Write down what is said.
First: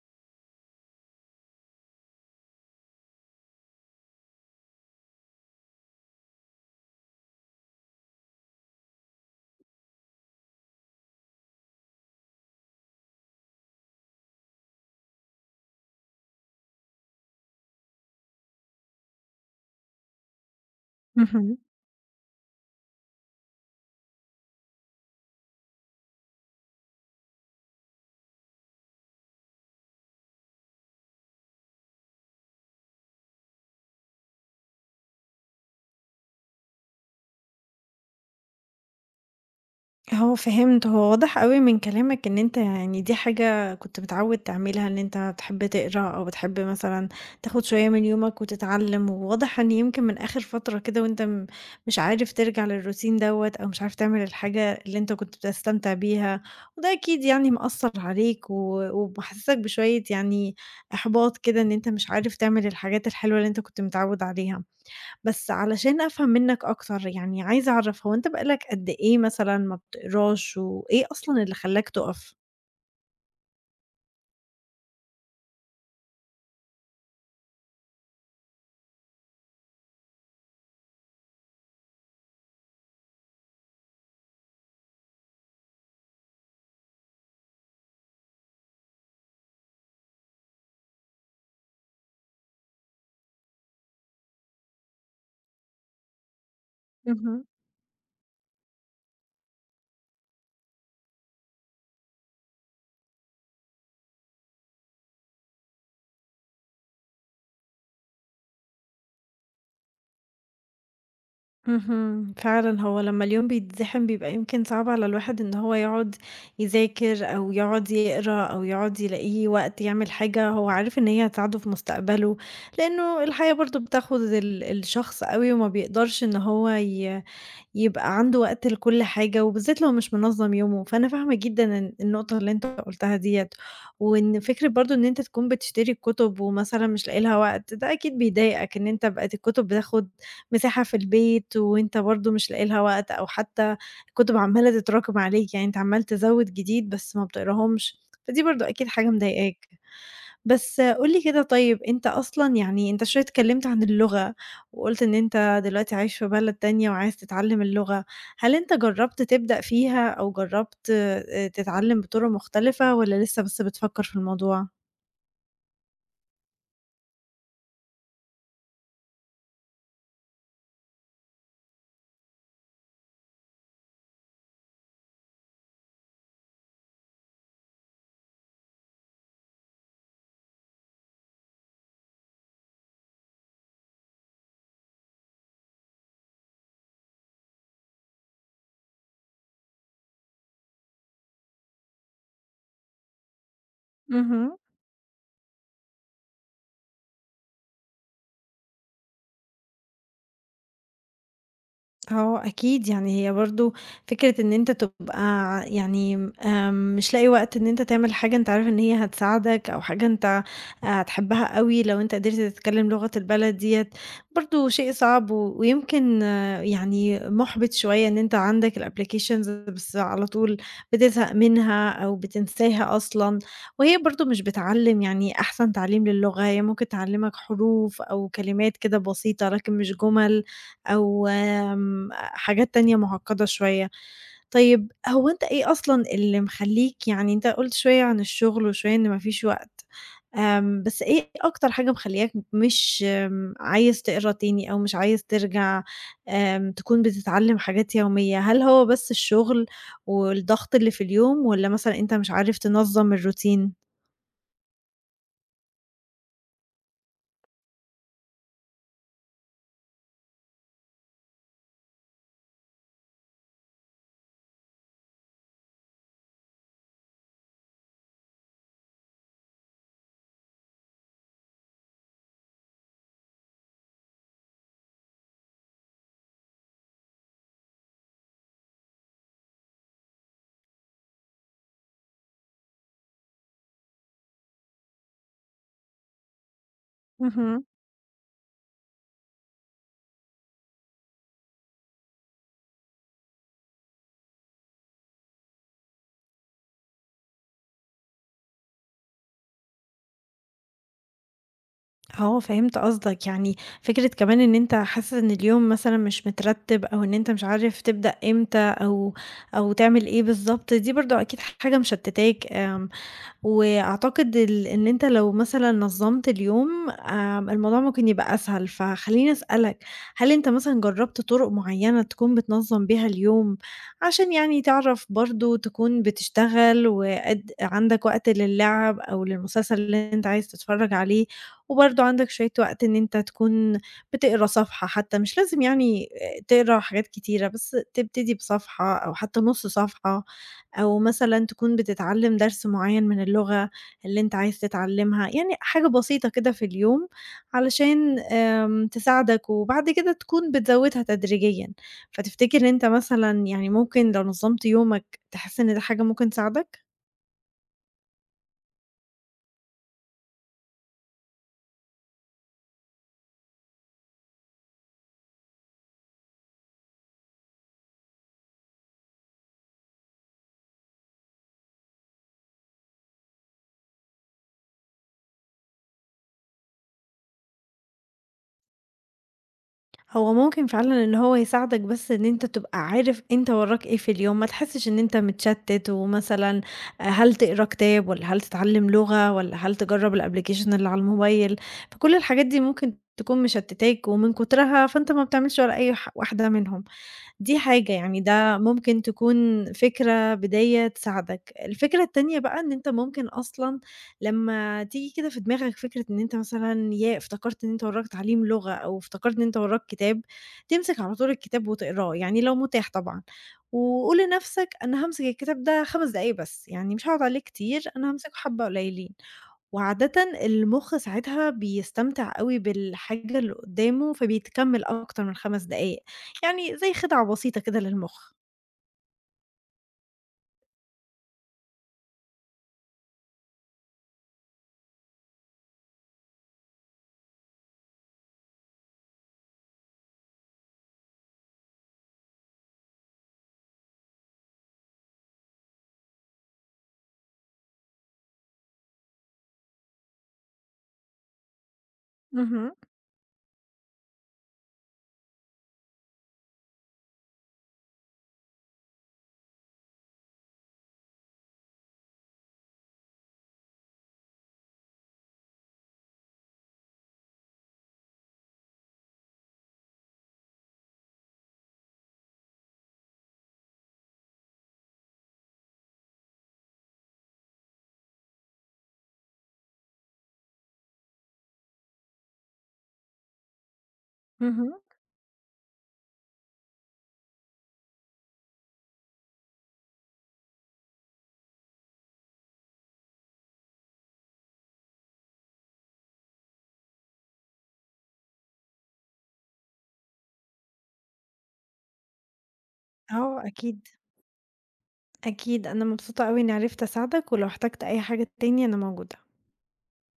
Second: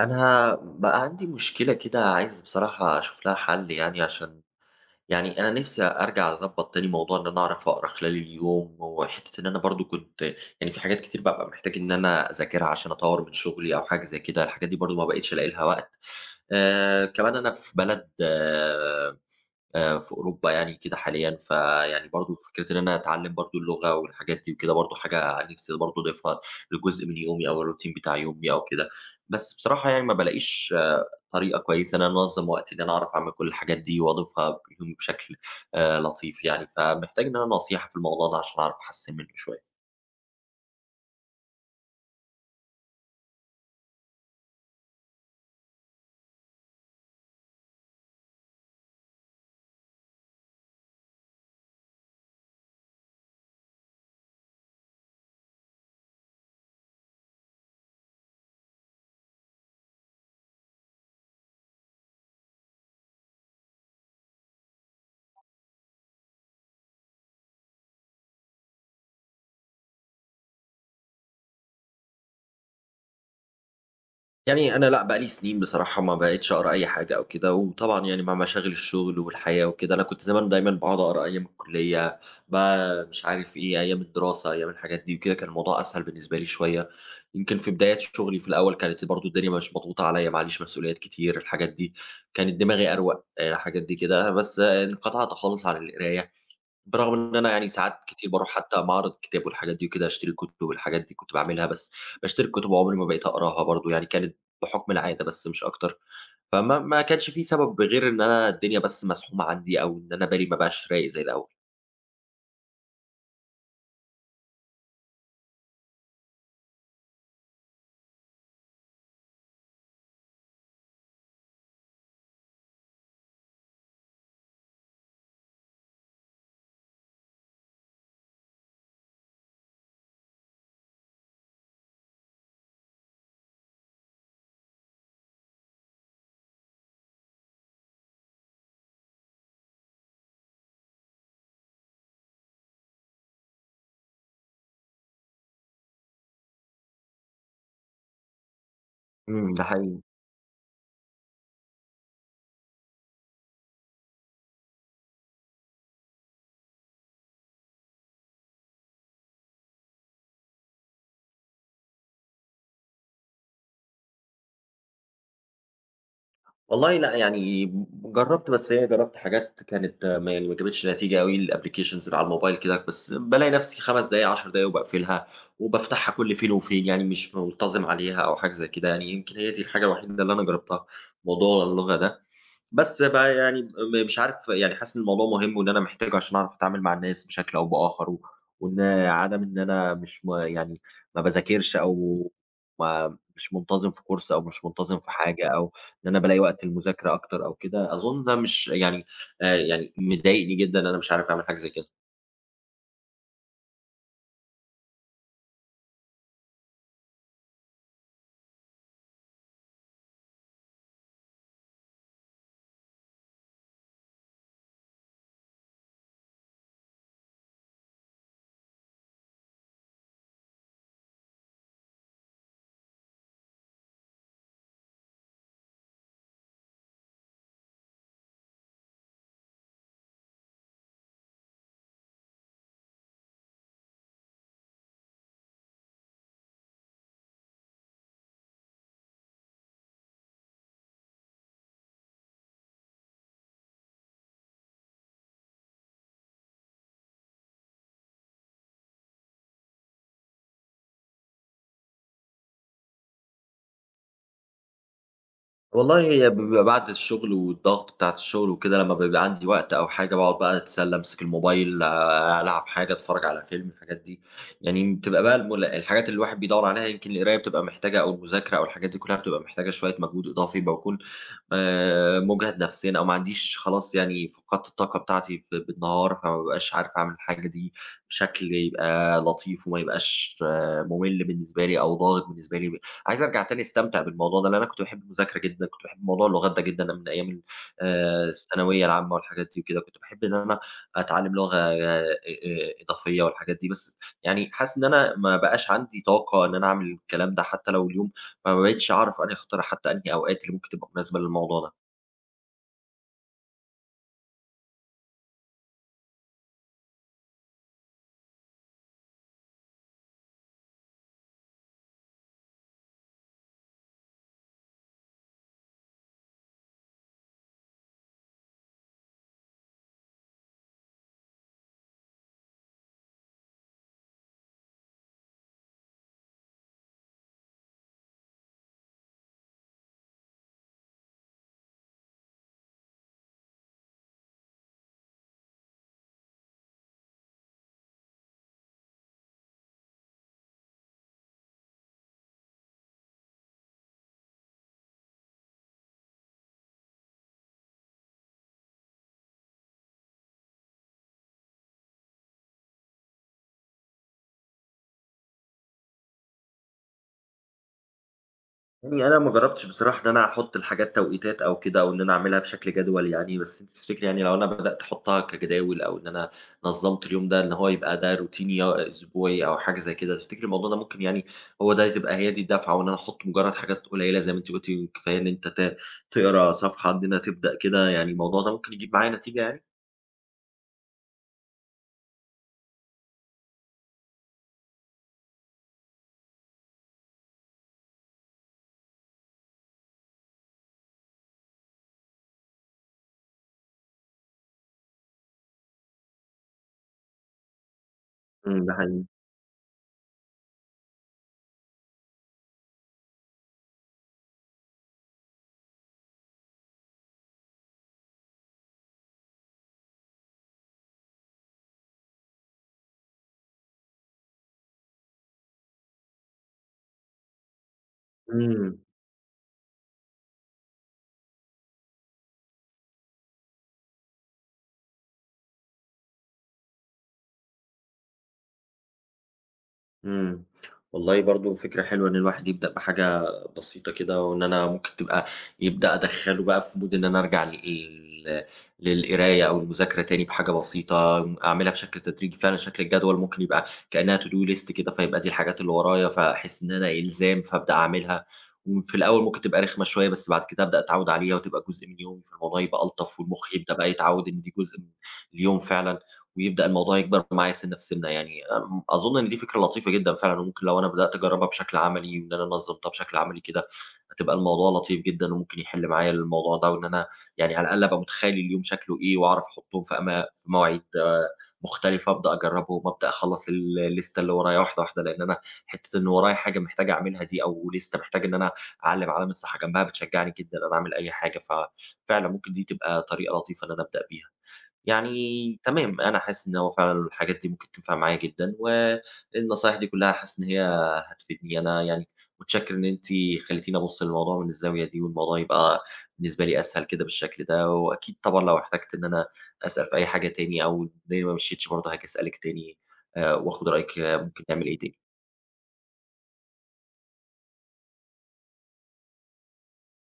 أنا بقى عندي مشكلة كده، عايز بصراحة أشوف لها حل يعني عشان يعني أنا نفسي أرجع أضبط تاني موضوع إن أنا أعرف أقرأ خلال اليوم، وحتة إن أنا برضو كنت يعني في حاجات كتير ببقى محتاج إن أنا أذاكرها عشان أطور من شغلي أو حاجة زي كده. الحاجات دي برضو ما بقتش ألاقي لها وقت. كمان أنا في بلد في أوروبا يعني كده حاليًا، اهم. فيعني برضه فكرة إن أنا أتعلّم برضه اللغة والحاجات دي وكده برضه حاجة نِفْسي برضه أضيفها لجزء من يومي أو الروتين بتاع يومي أو كده. بس بصراحة يعني ما بالاقيش طريقة كويسة إن أنا أنظّم وقتي إن أنا أعرف أعمل كل الحاجات دي وأضيفها بيهم بشكل لطيف يعني، فمحتاج إن أنا نصيحة في الموضوع ده عشان أعرف أحسّن منه شوية. آه فهمت، هو واضح أوي من كلامك إن أنت يعني دي حاجة كنت متعوّد تعملها، إن أنت بتحب تقرا أو بتحب مثلًا تاخد شوية من يومك وتتعلّم، وواضح إن يمكن من آخر فترة كده وأنت مش عارف ترجع للروتين دوّة أو مش عارف تعمل الحاجة اللي أنت كنت بتستمتع بيها، وده أكيد يعني مأثّر عليك ومحسّسك بشوية يعني إحباط كده إن أنت مش عارف تعمل الحاجات الحلوة اللي أنت كنت متعوّد عليها. بس علشان أفهم منّك أكتر، يعني عايزة أعرف هو أنت بقى لك قد إيه مثلًا ما بتقراش، وإيه أصلًا اللي خلّاك تُقف؟ يعني أنا لأ، بقى لي سنين بصراحة ما بقيتش أقرا أي حاجة أو كده، وطبعًا يعني مع مشاغل الشغل والحياة وكده، أنا كنت زمان دايمًا باقعد أقرا أيام الكلية، بقى مش عارف إيه، أيام الدراسة، أيام الحاجات دي وكده، كان الموضوع أسهل بالنسبة لي شوية. يمكن في بدايات شغلي في الأول كانت برضه الدنيا مش مضغوطة عليّا، ما عليش مسؤوليات كتير، الحاجات دي، كانت دماغي أروق، الحاجات دي كده، بس انقطعت خالص عن القراية. برغم إن اهم. أنا يعني ساعات كتير باروح حتى معرض كتاب والحاجات دي وكده، أشتري كُتب والحاجات دي كنت باعملها، بس باشتري الكُتب وعمري ما بقيت أقراها برضه، يعني كانت بحُكم العادة بس مش أكتر. فما ما كانش في سبب غير إن أنا الدنيا بس مزحومة عندي أو إن أنا بالي ما بقاش رايق زي الأول. اهم، فعلًا هو لمّا اليوم بيتزحم بيبقى يمكن صعب على الواحد إن هو يقعد يذاكر، أو يقعد يقرا، أو يقعد يلاقي وقت يعمل حاجة هو عارف إن هي هتساعده في مستقبله، لأنه الحياة برضه بتاخد الشخص أوي، وما بيقدرش إن هو يبقى عنده وقت لكل حاجة، وبالذات لو مش منظّم يومه، فأنا فاهمة جدًا النقطة اللي أنت قُلتها ديّة، وإن فكرة برضه إن أنت تكون بتشتري الكُتب ومثلًا مش لاقي لها وقت، ده أكيد بيضايقك إن أنت بقت الكُتب بتاخد مساحة في البيت، وأنت برضه مش لاقي لها وقت، أو حتى الكُتب عمّالة تتراكم عليك، يعني أنت عمّال تزوّد جديد بس ما بتقراهمش، فدي برضه أكيد حاجة إمم، ده مضايقاك. حقيقي. بس قُل لي كده طيب أنت أصلًا يعني أنت شوية اتكلّمت عن اللغة، وقُلت إن أنت دلوقتي عايش في بلد تانية وعايز تتعلّم اللغة، هل أنت جرّبت تبدأ فيها أو جرّبت تتعلّم بطُرق مختلفة والّا لسه بس بتفكّر في الموضوع؟ والله لأ، يعني جرّبت، بس هي جرّبت حاجات كانت ما يعني ما جابتش نتيجة أوي، الapplications اللي على الموبايل كده، بس بالاقي نفسي 5 دقايق، 10 دقايق وباقفلها، وبافتحها كل فين وفين، يعني مش منتظم عليها أو حاجة زي كده، يعني يمكن هي دي الحاجة الوحيدة اللي أنا جرّبتها، موضوع اللغة ده. بس بقى يعني مش عارف يعني حاسس إن الموضوع مهم وإن أنا محتاجه عشان أعرف أتعامل مع الناس بشكل أو بآخر، وإن عدم إن أنا مش يعني ما باذاكرش أو ما مش منتظم في كورس أو اهم. مش منتظم في حاجة أو إن أنا بالاقي وقت للمذاكرة أكتر أو كده، أظن ده مش يعني يعني مضايقني جدًا إن أنا مش عارف أعمل حاجة زي كده. آه أكيد، يعني هي برضه فكرة إن أنت تبقى ع يعني آمم، مش لاقي وقت إن أنت تعمل حاجة أنت عارف إن هي هتساعدك أو حاجة أنت آه، هتحبها أوي لو أنت قدرت تتكلم لغة البلد ديّة، برضه شيء صعب ويمكن آه، يعني مُحبِط شوية إن أنت عندك الapplications بس على طول بتزهق منها أو بتنساها أصلًا، وهي برضه مش بتعلّم يعني أحسن تعليم للغة، هي ممكن تعلّمك حروف أو كلمات كده بسيطة لكن مش جُمل أو حاجات تانية معقدة شوية. طيب هو أنت إيه أصلًا اللي مخلّيك يعني أنت قُلت شوية عن الشغل وشوية إن ما فيش وقت، بس إيه أكتر حاجة مخلّياك مش عايز تقرا تاني أو مش عايز ترجع تكون بتتعلم حاجات يومية؟ هل هو بس الشغل والضغط اللي في اليوم والّا مثلًا أنت مش عارف تنظم الروتين؟ والله هي بيبقى بعد الشغل والضغط بتاعة الشغل وكده لمّا بيبقى عندي وقت أو حاجة باقعد بقى أتسلى، أمسك الموبايل، ألعب حاجة، أتفرّج على فيلم، الحاجات دي. يعني بتبقى بقى الحاجات اللي الواحد بيدوّر عليها يمكن القراية بتبقى محتاجة أو المذاكرة أو الحاجات دي كُلّها بتبقى محتاجة شوية مجهود إضافي، باكون مُجهد نفسيًا أو ما عنديش خلاص يعني فقدت الطاقة بتاعتي في بالنهار، فما بابقاش عارف أعمل الحاجة دي بشكل يبقى لطيف وما يبقاش مُمِل بالنسبة لي أو ضاغط بالنسبة لي. عايز أرجع تاني أستمتع بالموضوع ده، لإن أنا كنت باحب المذاكرة جدًا، كنت باحب موضوع اللغات ده جدًا، أنا من أيام ال اهم. الثانوية العامة والحاجات دي وكده، كنت باحب إن أنا أتعلّم لغة إضافية والحاجات دي، بس يعني حاسس إن أنا ما بقاش عندي طاقة إن أنا أعمل الكلام ده، حتى لو اليوم فما بقيتش أعرف أنهي أختار حتى أنهي أوقات اللي ممكن تبقى مناسبة للموضوع ده. آه، فهمت قصدك، يعني فكرة كمان إن أنت حاسس إن اليوم مثلًا مش مترتِّب أو إن أنت مش عارف تبدأ إمتى أو تعمل إيه بالضبط، دي برضه أكيد حاجة مشتِّتاك وأعتقد ال إن أنت لو مثلًا نظّمت اليوم الموضوع ممكن يبقى أسهل، فخلّيني أسألك، هل أنت مثلًا جرّبت طُرق معيّنة تكون بتنظّم بيها اليوم، عشان يعني تعرف برضه تكون بتشتغل وقد عندك وقت للعب أو للمسلسل اللي أنت عايز تتفرّج عليه، وبرضه عندك شوية وقت إن أنت تكون بتقرا صفحة حتى، مش لازم يعني تقرا حاجات كتيرة، بس تبتدي بصفحة أو حتى نُص صفحة. أو مثلًا تكون بتتعلّم درس معيّن من اللغة اللي أنت عايز تتعلّمها، يعني حاجة بسيطة كده في اليوم علشان تساعدك وبعد كده تكون بتزوّدها تدريجيًا، فتفتكر أنت مثلًا يعني ممكن لو نظّمت يومك تحس إن ده حاجة ممكن تساعدك؟ يعني أنا ما جرّبتش بصراحة إن أنا أحُط للحاجات توقيتات أو كده أو إن أنا أعملها بشكل جدول يعني، بس أنتِ تفتكري يعني لو أنا بدأت أحُطّها كجداول أو إن أنا نظّمت اليوم ده إن هو يبقى ده روتيني يا أسبوعي أو حاجة زي كده، تفتكري الموضوع ده ممكن يعني هو ده تبقى هي دي الدفعة وإن أنا أحُط مجرّد حاجات قليلة زي ما أنتِ قُلتِ كفاية إن أنت تقرا صفحة عندنا تبدأ كده، يعني الموضوع ده ممكن يجيب معايا نتيجة يعني؟ هو ممكن فعلًا إن هو يساعدك بس إن أنت تبقى عارف أنت وراك إيه في اليوم، ما تحسّش إن أنت متشتت ومثلًا آه، هل تقرا كتاب والّا هل تتعلّم لغة والّا هل تجرّب الapplication اللي على الموبايل، فكل الحاجات دي ممكن تكون مشتتاك ومن كترها فأنت ما بتعملش ولا أي واحدة منهم. دي حاجة، يعني ده إمم، ده ممكن حقيقي. تكون فكرة بداية تساعدك. الفكرة التانية بقى إن أنت ممكن أصلًا لمّا تيجي كده في دماغك فكرة إن أنت مثلًا ياه! افتكرت إن أنت وراك تعليم لغة أو افتكرت إن أنت وراك كتاب، تمسك على طول الكتاب وتقراه، يعني لو متاح طبعًا، وقُل لنفسك أنا هامسك الكتاب ده 5 دقايق بس، يعني مش هاقعد عليه كتير، أنا هامسكه حبّة إمم. قليلين. وعادةً المُخ ساعتها بيستمتع أوي بالحاجة اللي قدّامه، فبيتكمّل أكتر من 5 دقايق، يعني زي خدعة بسيطة كده للمُخ. إمم. والله برضه فكرة حلوة إن الواحد يبدأ بحاجة بسيطة كده، وإن أنا ممكن تبقى يبدأ أدخّله بقى في mood إن أنا أرجع للقراية أو المذاكرة تاني بحاجة بسيطة، أعملها بشكل تدريجي فعلًا شكل الجدول ممكن يبقى كأنها to do list كده، فيبقى دي الحاجات اللي ورايا، فأحس إن أنا إلزام فأبدأ أعملها، وفي الأول ممكن تبقى رخمة شوية، بس بعد كده أبدأ أتعوّد عليها وتبقى جزء من يومي، فالموضوع اهم، يبقى ألطف والمخ يبدأ بقى يتعوّد إن دي جزء من اليوم فعلًا. ويبدأ الموضوع يكبر معايا سِنّة في سِنّة يعني، أظن إن دي فكرة لطيفة جدًا فعلًا، وممكن لو أنا بدأت أجرّبها بشكل عملي وإن أنا نظّمتها بشكل عملي كده، هتبقى الموضوع لطيف جدًا وممكن يحِل معايا الموضوع ده، وإن أنا يعني على الأقل أبقى متخيّل اليوم شكله إيه وأعرف أحُطّهم في مواعيد مختلفة، أبدأ أجرّبهم، أبدأ أخلّص الليستة اللي ورايا واحدة، واحدة، لإن أنا حتّة إن ورايا حاجة محتاج أعملها دي أو ليستة محتاج إن أنا أعلّم علامة صح جنبها بتشجّعني جدًا إن أنا أعمل أي حاجة، ففعلًا ممكن دي تبقى طريقة لطيفة إن أنا أبدأ بيها. اهم. يعني تمام، أنا حاسس إن هو فعلًا الحاجات دي ممكن تنفع معايا جدًا، والنصايح دي كلّها حاسس إن هي هتفيدني. أنا يعني متشكر إن أنتِ خلّيتيني أبُص للموضوع من الزاوية دي، والموضوع يبقى بالنسبة لي أسهل كده بالشكل ده، وأكيد طبعًا لو احتجت إن أنا أسأل في أي حاجة تاني أو الدنيا ما مشيتش برضه هاجي أسألِك تاني آه وآخُد أكيد، رأيِك ممكن نعمل إيه تاني. أكيد أنا مبسوطة أوي إني عرفت أساعدك، ولو احتجت أي حاجة تاني أنا موجودة.